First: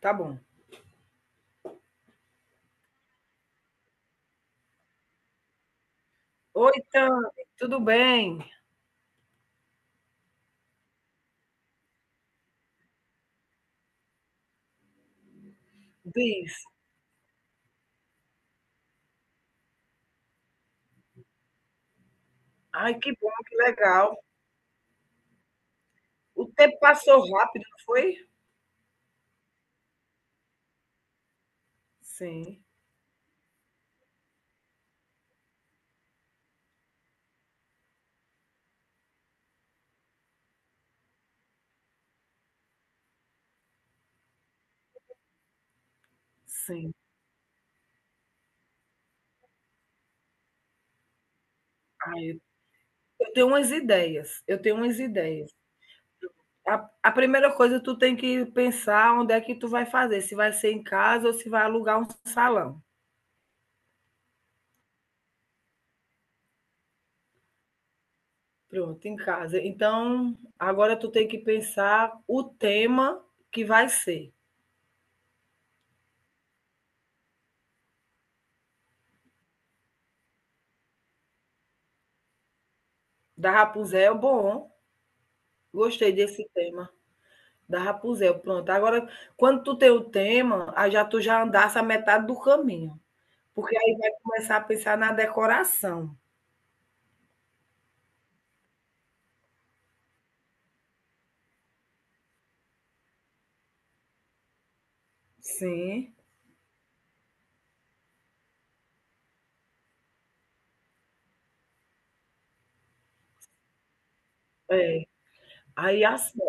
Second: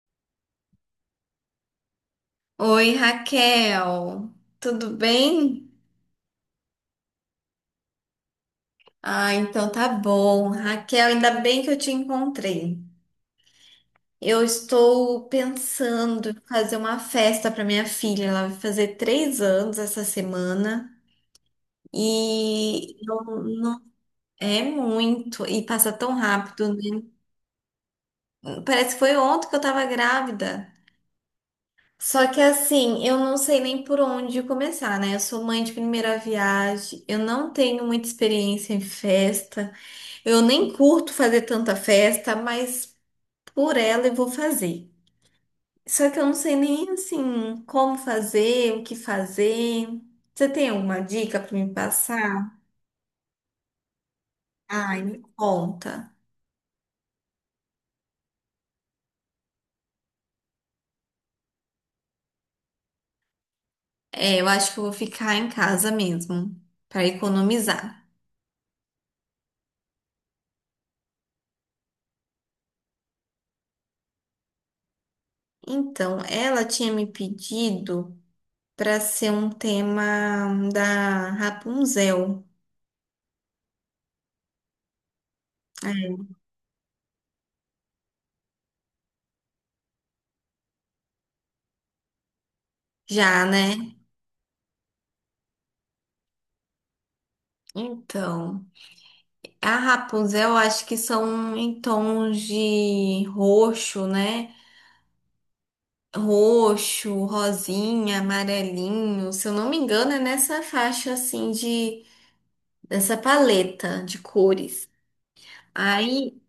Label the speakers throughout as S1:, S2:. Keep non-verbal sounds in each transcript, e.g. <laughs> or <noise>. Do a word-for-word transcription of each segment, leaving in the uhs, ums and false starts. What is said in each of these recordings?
S1: Tá bom.
S2: Oi, Raquel. Tudo bem?
S1: Oi, Tami, tudo bem?
S2: Ah, então tá bom. Raquel, ainda bem que eu te encontrei. Eu estou pensando em
S1: Diz.
S2: fazer uma festa para minha filha. Ela vai fazer três anos essa semana. E
S1: Ai, que
S2: eu
S1: bom, que
S2: não
S1: legal.
S2: é muito. E passa tão
S1: O
S2: rápido,
S1: tempo
S2: né?
S1: passou rápido, não foi?
S2: Parece que foi ontem que eu tava grávida. Só que
S1: Sim,
S2: assim, eu não sei nem por onde começar, né? Eu sou mãe de primeira viagem, eu não tenho muita experiência em festa. Eu nem curto fazer tanta festa, mas por ela eu vou fazer. Só que eu não sei nem
S1: sim.
S2: assim como fazer, o que fazer. Você tem alguma dica para me
S1: Ai,
S2: passar?
S1: eu tenho umas ideias, eu tenho umas
S2: Ai, me
S1: ideias.
S2: conta.
S1: A, a primeira coisa, tu tem que pensar onde é que tu vai fazer, se vai ser em casa ou se vai alugar um salão.
S2: É, eu acho que eu vou ficar em casa mesmo para economizar.
S1: Pronto, em casa. Então, agora tu tem que pensar o tema que vai ser.
S2: Então, ela tinha me pedido para ser um tema da Rapunzel.
S1: Da Rapunzel, é bom, gostei desse tema. Da Rapunzel, pronto. Agora, quando tu tem o tema, aí já tu já andasse a metade do caminho,
S2: Já,
S1: porque aí
S2: né?
S1: vai começar a pensar na decoração.
S2: Então. A Rapunzel, eu acho que são em tons de roxo, né?
S1: Sim,
S2: Roxo, rosinha, amarelinho. Se eu não me engano, é nessa faixa assim de dessa paleta de cores.
S1: é. Aí
S2: Aí,
S1: assim,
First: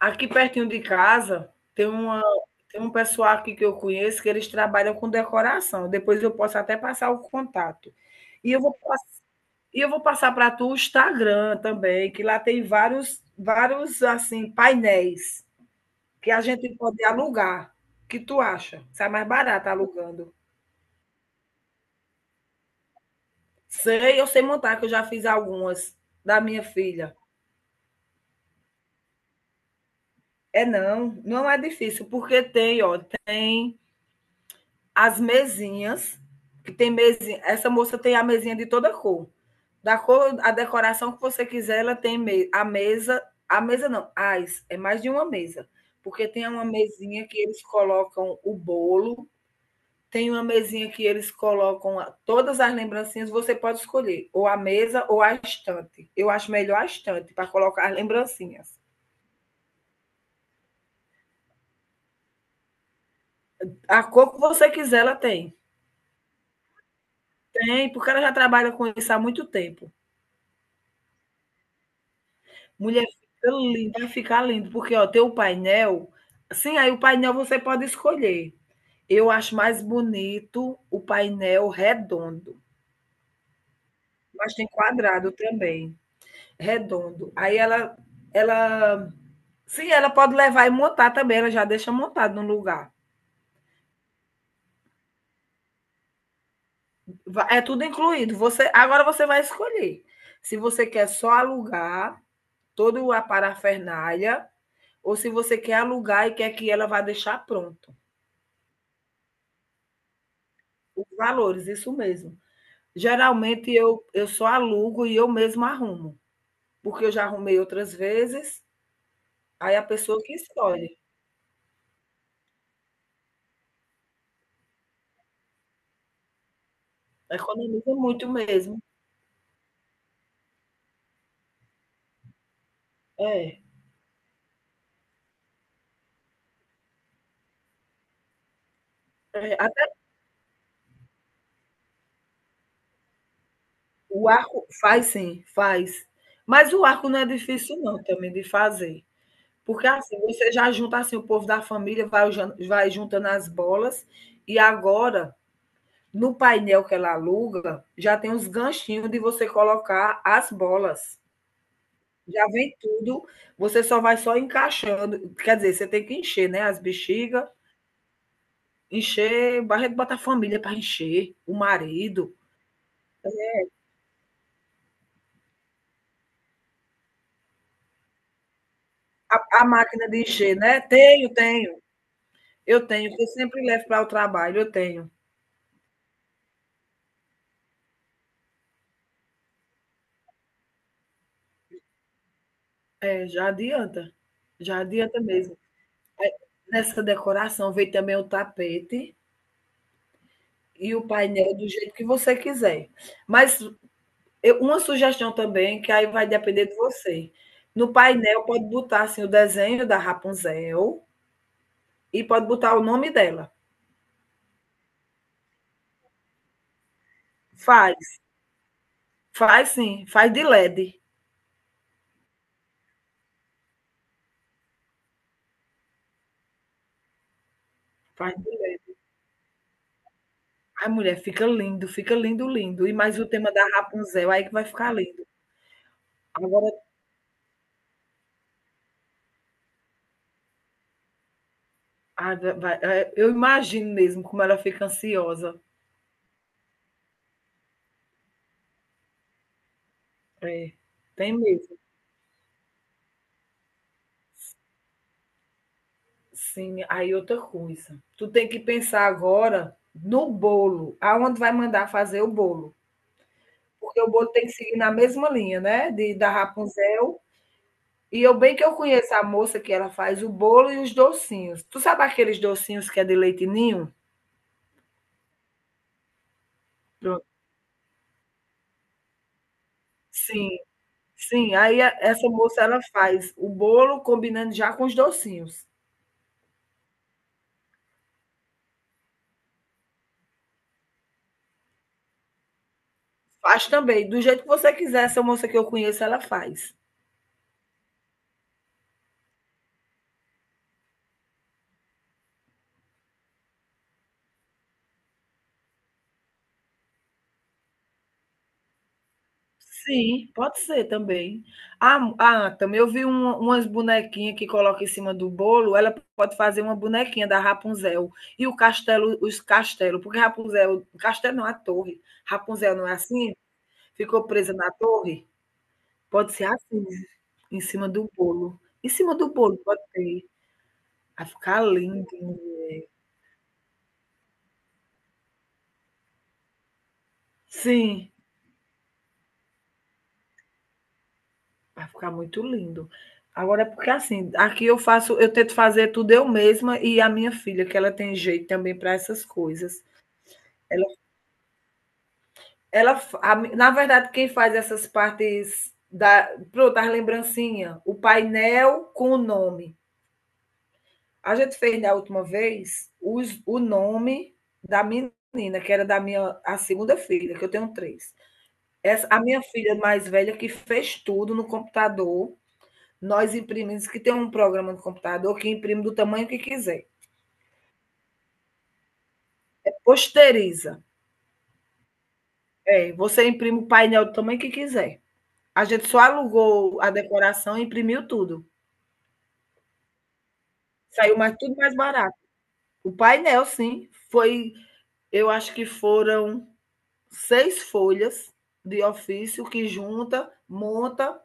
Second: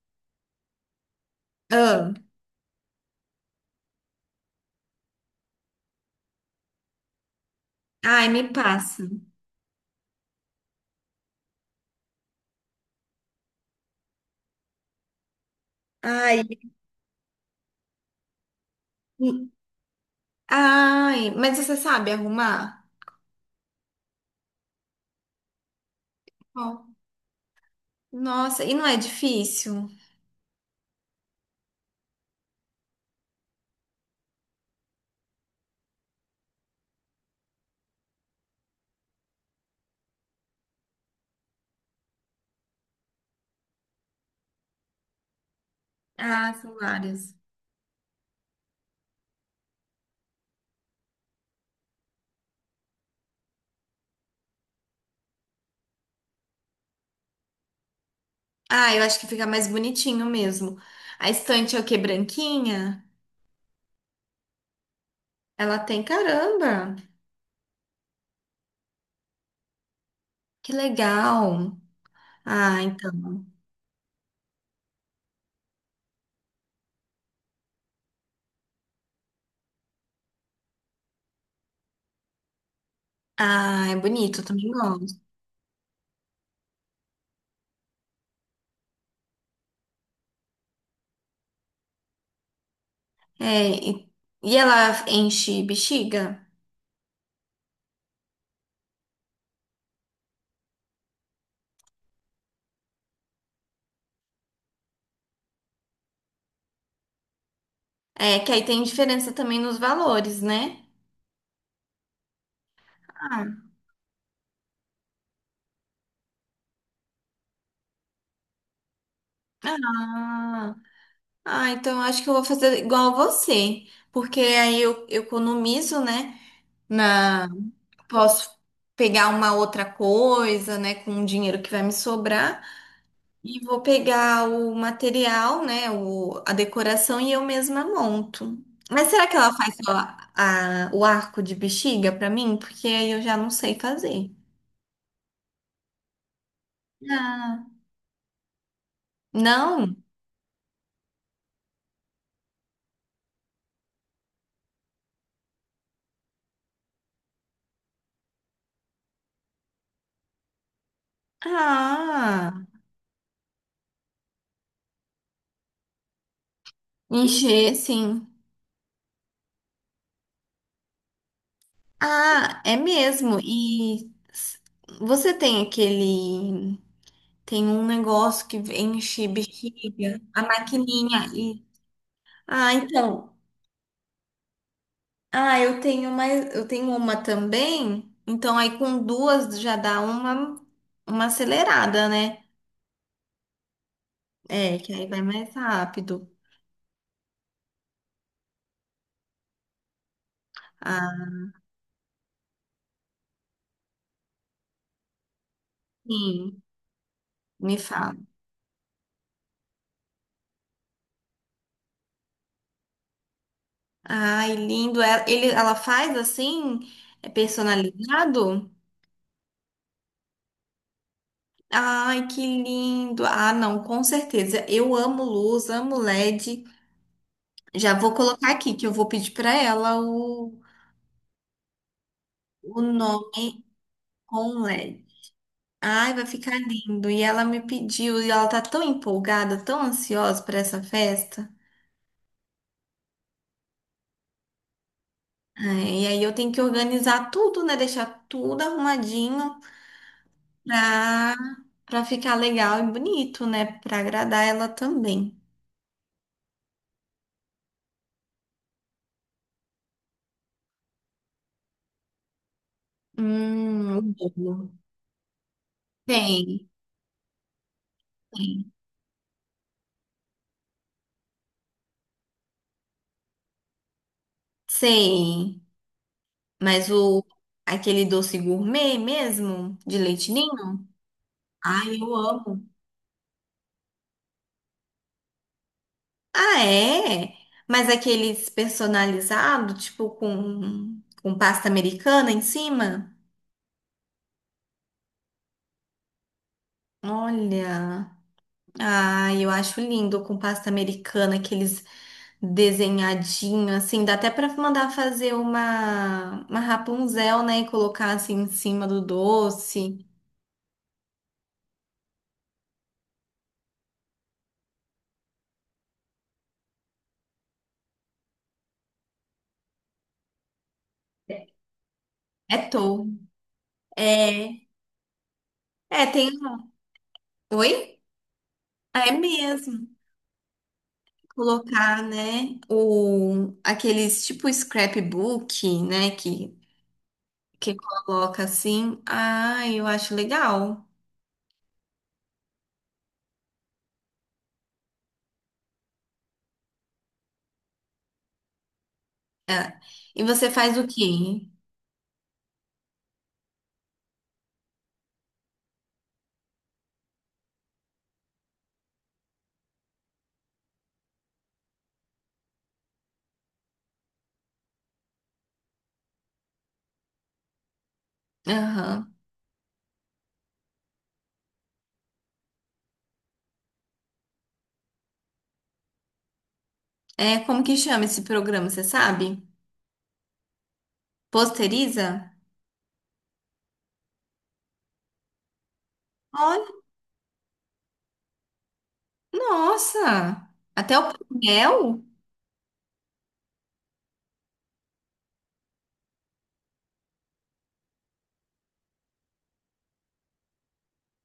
S1: aqui pertinho de casa tem
S2: ah,
S1: uma tem um pessoal aqui que eu conheço que eles trabalham com decoração. Depois eu posso até passar o contato.
S2: ai, me
S1: E eu vou
S2: passa.
S1: pass- e eu vou passar para tu o Instagram também, que lá tem vários vários assim painéis que a
S2: Ai,
S1: gente pode alugar. O que tu acha? Sai mais
S2: hum,
S1: barato alugando.
S2: ai, mas você sabe arrumar?
S1: Sei, eu sei montar, que eu já fiz algumas da minha
S2: Ó,
S1: filha.
S2: nossa, e não é difícil?
S1: É não, não é difícil, porque tem, ó, tem as mesinhas, que tem mesinha. Essa moça tem a mesinha de toda cor. Da cor, a decoração que você quiser, ela tem me a mesa. A mesa não, as, é mais de uma mesa. Porque tem
S2: Ah,
S1: uma
S2: são
S1: mesinha
S2: várias.
S1: que eles colocam o bolo, tem uma mesinha que eles colocam todas as lembrancinhas, você pode escolher, ou a mesa ou a estante. Eu acho melhor a estante para colocar as lembrancinhas.
S2: Ah, eu acho que fica mais bonitinho mesmo. A estante é o quê? Branquinha?
S1: A cor que você quiser, ela tem.
S2: Ela tem caramba.
S1: Tem, porque ela já trabalha com isso há muito tempo.
S2: Que legal. Ah,
S1: Mulher,
S2: então.
S1: fica lindo, vai ficar lindo, porque ó, tem o painel. Sim, aí o painel você pode escolher. Eu acho mais bonito o painel redondo,
S2: Ah, é bonito, eu
S1: mas tem
S2: também gosto.
S1: quadrado também, redondo. Aí ela ela sim, ela pode levar e montar também, ela já deixa montado no lugar.
S2: É, e, e ela enche bexiga?
S1: Va- É tudo incluído. Você agora você vai escolher se você quer só alugar toda a parafernália ou se você quer alugar e quer que ela vá deixar pronto.
S2: É, que aí tem diferença também nos valores, né?
S1: Os valores, isso mesmo.
S2: Ah,
S1: Geralmente eu eu só alugo e eu mesma arrumo, porque eu já arrumei outras vezes, aí a pessoa que
S2: ah,
S1: escolhe.
S2: ah, então eu acho que eu vou fazer igual a você, porque aí eu, eu economizo, né? Na,
S1: Economiza muito
S2: posso
S1: mesmo.
S2: pegar uma outra coisa, né? Com o dinheiro que vai me sobrar. E
S1: É.
S2: vou pegar o material, né, o, a decoração e eu mesma monto. Mas será que ela
S1: É,
S2: faz só a- o arco de bexiga pra mim? Porque aí eu já não sei
S1: o
S2: fazer.
S1: arco faz sim, faz. Mas o arco não é
S2: Ah,
S1: difícil não também de fazer, porque
S2: não?
S1: assim, você já junta assim o povo da família, vai jan- vai juntando as bolas, e agora no painel que ela aluga, já tem uns ganchinhos de você colocar as bolas. Já
S2: Ah,
S1: vem tudo, você só vai só encaixando, quer dizer, você tem que encher, né, as bexigas
S2: encher, sim.
S1: encher, Barreto bota a família para encher, o marido,
S2: Ah, é mesmo. E s- você tem aquele, tem um negócio que enche
S1: a a máquina de
S2: bexiga, a
S1: encher, né?
S2: maquininha
S1: Tenho,
S2: e
S1: tenho.
S2: ah,
S1: Eu tenho, que eu
S2: então.
S1: sempre levo para o trabalho, eu tenho.
S2: Ah, eu tenho mais, eu tenho uma também. Então aí com duas já dá uma uma acelerada, né?
S1: É, já adianta.
S2: É,
S1: Já
S2: que aí
S1: adianta
S2: vai mais
S1: mesmo.
S2: rápido.
S1: Nessa decoração veio também o tapete e o
S2: Ah,
S1: painel do jeito que você quiser. Mas eu- uma sugestão também, que aí vai
S2: sim,
S1: depender de você.
S2: me
S1: No
S2: fala.
S1: painel pode botar assim o desenho da Rapunzel e pode botar o nome dela.
S2: Ai, lindo. Ela- Ele, ela faz assim, é
S1: Faz,
S2: personalizado?
S1: faz sim, faz de L E D.
S2: Ai, que lindo. Ah, não, com certeza. Eu amo luz, amo L E D. Já vou
S1: Faz de
S2: colocar aqui que eu
S1: L E D.
S2: vou pedir para ela o
S1: Ai, mulher, fica lindo, fica lindo,
S2: o
S1: lindo. E mais o
S2: nome
S1: tema da Rapunzel aí que vai
S2: com
S1: ficar
S2: L E D.
S1: lindo.
S2: Ai, vai ficar
S1: Agora
S2: lindo. E ela me pediu, e ela tá tão empolgada, tão ansiosa para essa festa.
S1: ah, vai, é, eu imagino mesmo como ela fica ansiosa.
S2: Ai, e aí eu tenho que organizar tudo, né? Deixar tudo arrumadinho
S1: É,
S2: pra,
S1: tem mesmo.
S2: pra ficar legal e bonito, né? Pra agradar ela também.
S1: Sim, aí outra coisa. Tu tem que pensar agora no bolo, aonde vai mandar fazer o bolo.
S2: Hum,
S1: Porque
S2: o
S1: o bolo tem que
S2: bolo.
S1: seguir na mesma linha, né? De, da
S2: Tem,
S1: Rapunzel. E eu bem que
S2: tem.
S1: eu conheço a moça que ela faz o bolo e os docinhos. Tu sabe aqueles docinhos que é de leite ninho?
S2: Sei. Mas o
S1: Pronto.
S2: aquele doce gourmet mesmo, de leite
S1: Sim,
S2: ninho,
S1: sim. Aí
S2: ai,
S1: a-
S2: eu
S1: essa moça
S2: amo.
S1: ela faz o bolo combinando já com os docinhos.
S2: Ah, é? Mas aqueles personalizados, tipo com, com pasta americana em cima?
S1: Faz também. Do jeito que você quiser, essa moça que eu conheço, ela faz.
S2: Olha. Ah, eu acho lindo com pasta americana, aqueles desenhadinhos, assim. Dá até pra mandar fazer uma, uma Rapunzel, né? E colocar assim em cima do doce.
S1: Sim. Pode ser também. Ah, ah também eu vi um- umas bonequinhas que coloca em cima do bolo. Ela pode fazer uma bonequinha da Rapunzel. E o castelo, os castelos, porque Rapunzel, castelo não, a torre.
S2: É
S1: Rapunzel não é
S2: touca.
S1: assim? Ficou presa
S2: É.
S1: na torre?
S2: É, tem.
S1: Pode ser
S2: Um,
S1: assim, em cima
S2: oi?
S1: do bolo. Em
S2: Ah, é
S1: cima do bolo, pode
S2: mesmo.
S1: ter. Vai ficar
S2: Colocar,
S1: lindo.
S2: né, o, aqueles tipo scrapbook, né, que que
S1: Sim.
S2: coloca assim. Ah, eu acho legal.
S1: Vai ficar muito lindo. Agora, porque assim, aqui eu faço, eu tento fazer tudo eu mesma e a minha filha, que ela tem jeito também para essas
S2: É.
S1: coisas.
S2: E você faz
S1: Ela,
S2: o quê?
S1: ela, fa- a mi- Na verdade, quem faz essas partes da, pronto, as lembrancinhas, o painel com o nome. A gente fez da última vez os, o nome da menina, que era da minha, a segunda filha, que eu tenho três. Essa,
S2: Aham.
S1: a minha filha mais velha que fez tudo no computador. Nós imprimimos, que tem um programa no computador que imprime do tamanho que quiser.
S2: É, como que chama esse programa, você sabe?
S1: Posteriza.
S2: Posteriza?
S1: É, você imprime o painel do tamanho que quiser. A gente só
S2: Olha,
S1: alugou a decoração e imprimiu tudo.
S2: nossa! Até o
S1: Saiu mais tudo mais
S2: painel?
S1: barato. O painel, sim, foi, eu acho que foram seis folhas de ofício que junta, monta,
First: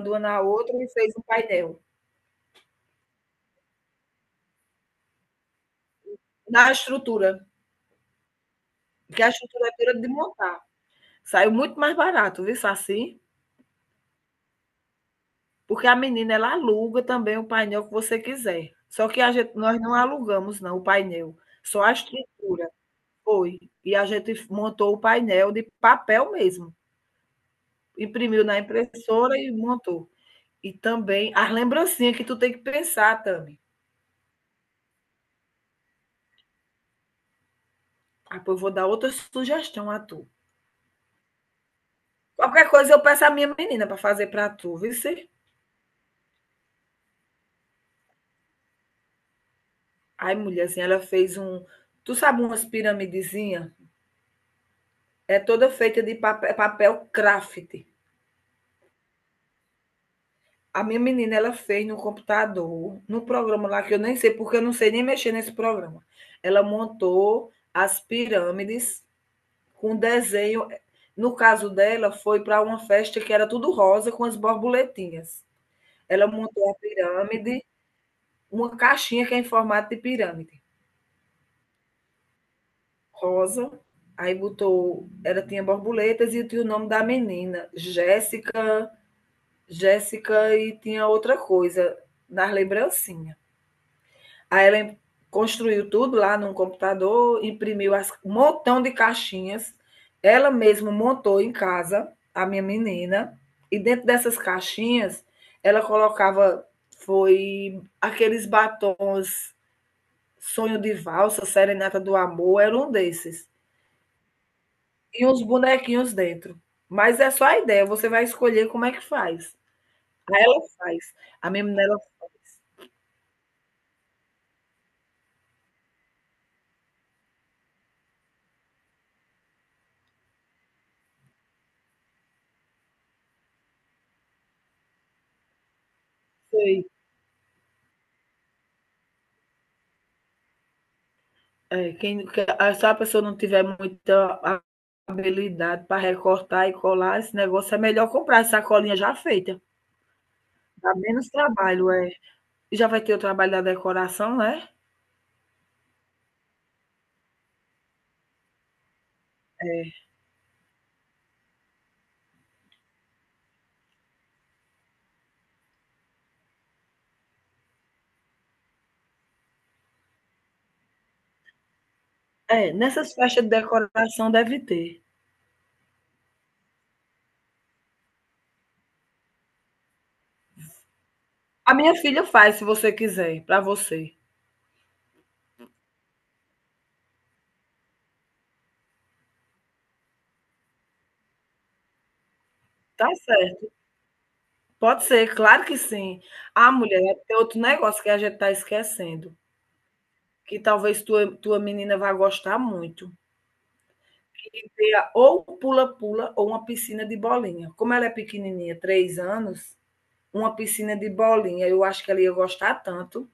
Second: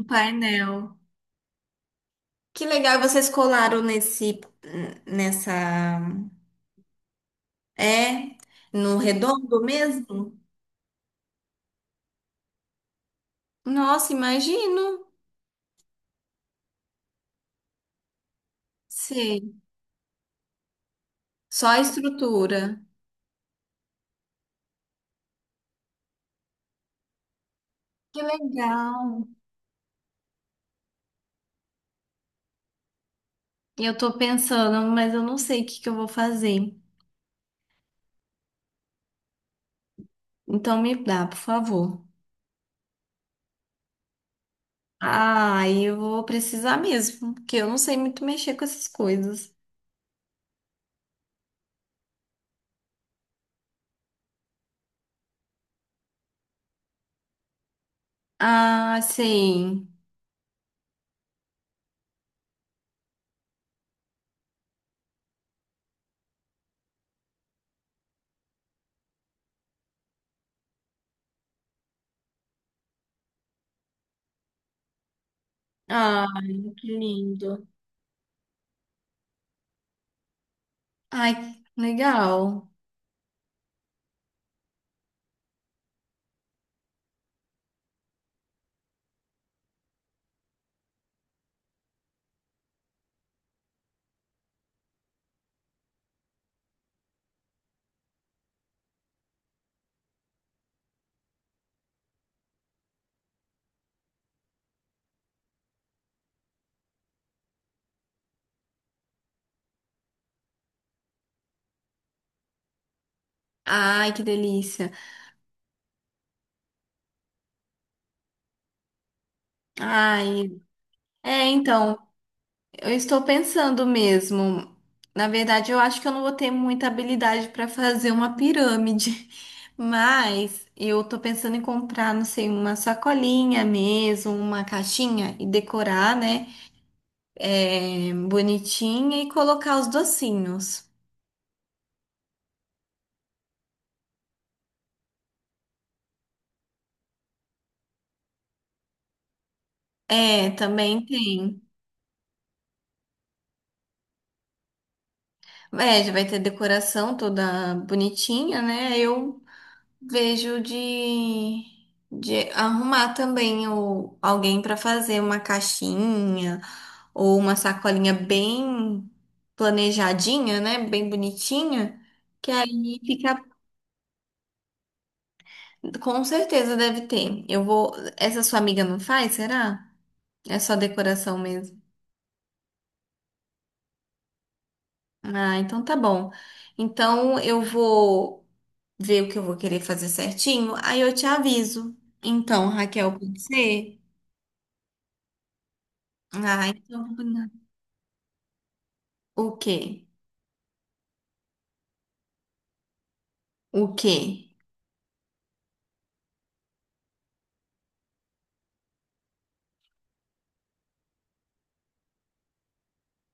S2: O
S1: uma na outra
S2: painel.
S1: e fez um painel.
S2: Que legal, e vocês colaram nesse, nessa,
S1: Na estrutura,
S2: é, no
S1: que é a
S2: redondo
S1: estrutura é de
S2: mesmo?
S1: montar. Saiu muito mais barato, viu, Saci?
S2: Nossa, imagino.
S1: Porque a menina ela aluga também o painel que você quiser. Só que a gente
S2: Sim,
S1: nós não alugamos não o painel,
S2: só a
S1: só a estrutura.
S2: estrutura.
S1: Foi. E a gente montou o painel de papel mesmo,
S2: Que
S1: imprimiu na
S2: legal.
S1: impressora e montou. E também as lembrancinhas que tu tem que pensar, Tami.
S2: Eu tô pensando, mas eu não sei o que que eu vou fazer.
S1: Ah, pô, eu vou dar outra sugestão a tu.
S2: Então me dá, por favor.
S1: Qualquer coisa eu peço à minha menina para fazer para tu, viu? Cê?
S2: Ah, aí eu vou precisar mesmo, porque eu não sei muito mexer com essas coisas.
S1: Aí, mulherzinha, ela fez um. Tu sabe umas piramidezinhas? É toda feita de papel, papel craft.
S2: Ah, sim.
S1: A minha menina, ela fez no computador, no programa lá que eu nem sei, porque eu não sei nem mexer nesse programa. Ela montou as pirâmides com desenho. No caso dela, foi para uma festa que era tudo rosa com as borboletinhas. Ela montou
S2: Ai,
S1: a
S2: que
S1: pirâmide,
S2: lindo.
S1: uma caixinha que é em formato de pirâmide,
S2: Ai, legal.
S1: rosa. Aí botou, ela tinha borboletas e tinha o nome da menina, Jéssica, Jéssica, e tinha outra coisa nas lembrancinhas. A Ellen construiu tudo lá num computador, imprimiu as, um montão de caixinhas. Ela mesma montou em casa, a minha menina, e dentro dessas caixinhas ela colocava foi aqueles batons Sonho de Valsa, Serenata do Amor, era um desses.
S2: Ai, que delícia.
S1: E uns bonequinhos dentro. Mas é só a ideia, você vai escolher como é que faz. Aí ela
S2: Ai,
S1: faz.
S2: é,
S1: A minha menina
S2: então, eu estou pensando mesmo. Na verdade, eu acho que eu não vou ter muita habilidade para fazer uma pirâmide, <laughs> mas eu tô pensando em comprar, não sei, uma sacolinha mesmo, uma caixinha e decorar, né?
S1: fez
S2: É, bonitinha e colocar os docinhos.
S1: é, quem, que- ah, se a pessoa não tiver muita a- habilidade para recortar e colar, esse negócio é melhor comprar essa sacolinha já feita.
S2: É,
S1: Dá
S2: também
S1: menos
S2: tem.
S1: trabalho, é. E já vai ter o trabalho da decoração, né?
S2: É, já vai ter decoração toda bonitinha, né? Eu vejo de, de arrumar também o, alguém para fazer uma caixinha ou uma sacolinha bem planejadinha, né? Bem bonitinha, que
S1: É. É,
S2: aí
S1: nessas
S2: fica.
S1: festas de decoração deve ter.
S2: Com certeza deve ter. Eu vou. Essa sua amiga não faz, será? É só decoração
S1: A
S2: mesmo.
S1: minha filha faz, se você quiser, para você.
S2: Ah, então tá bom. Então eu vou ver o que eu vou querer fazer certinho, aí eu te aviso. Então,
S1: Tá
S2: Raquel, pode
S1: certo.
S2: ser?
S1: Pode ser, claro que sim.
S2: Ah,
S1: Ah,
S2: então.
S1: mulher, tem outro negócio que a gente tá esquecendo,
S2: O quê?
S1: que talvez tua, tua menina vá gostar muito.
S2: O quê?
S1: Ter ou pula-pula ou uma piscina de bolinha. Como ela é pequenininha, três anos, uma piscina de bolinha, eu acho que ela ia gostar tanto.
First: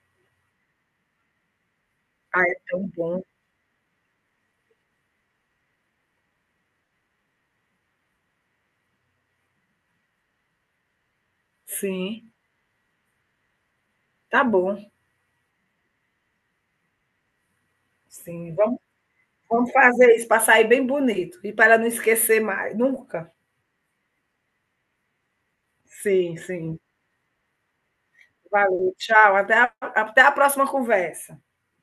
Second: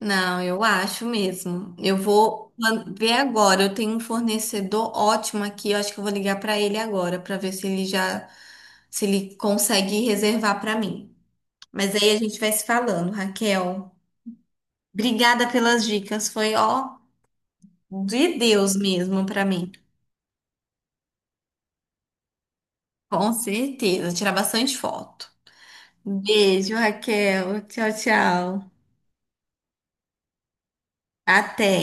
S2: Não, eu acho mesmo. Eu
S1: Ah,
S2: vou
S1: é
S2: plan-
S1: tão
S2: ver
S1: bom.
S2: agora. Eu tenho um fornecedor ótimo aqui. Eu acho que eu vou ligar para ele agora para ver se ele já se ele consegue reservar para mim. Mas aí a
S1: Sim,
S2: gente vai se falando, Raquel.
S1: tá bom.
S2: Obrigada pelas dicas. Foi ó de
S1: Sim,
S2: Deus
S1: vamos,
S2: mesmo para mim.
S1: vamos fazer isso para sair bem bonito e para não esquecer mais, nunca.
S2: Com certeza, tirar bastante foto.
S1: Sim,
S2: Beijo,
S1: sim.
S2: Raquel. Tchau, tchau.
S1: Valeu, tchau. Até a- até a próxima conversa.
S2: Até.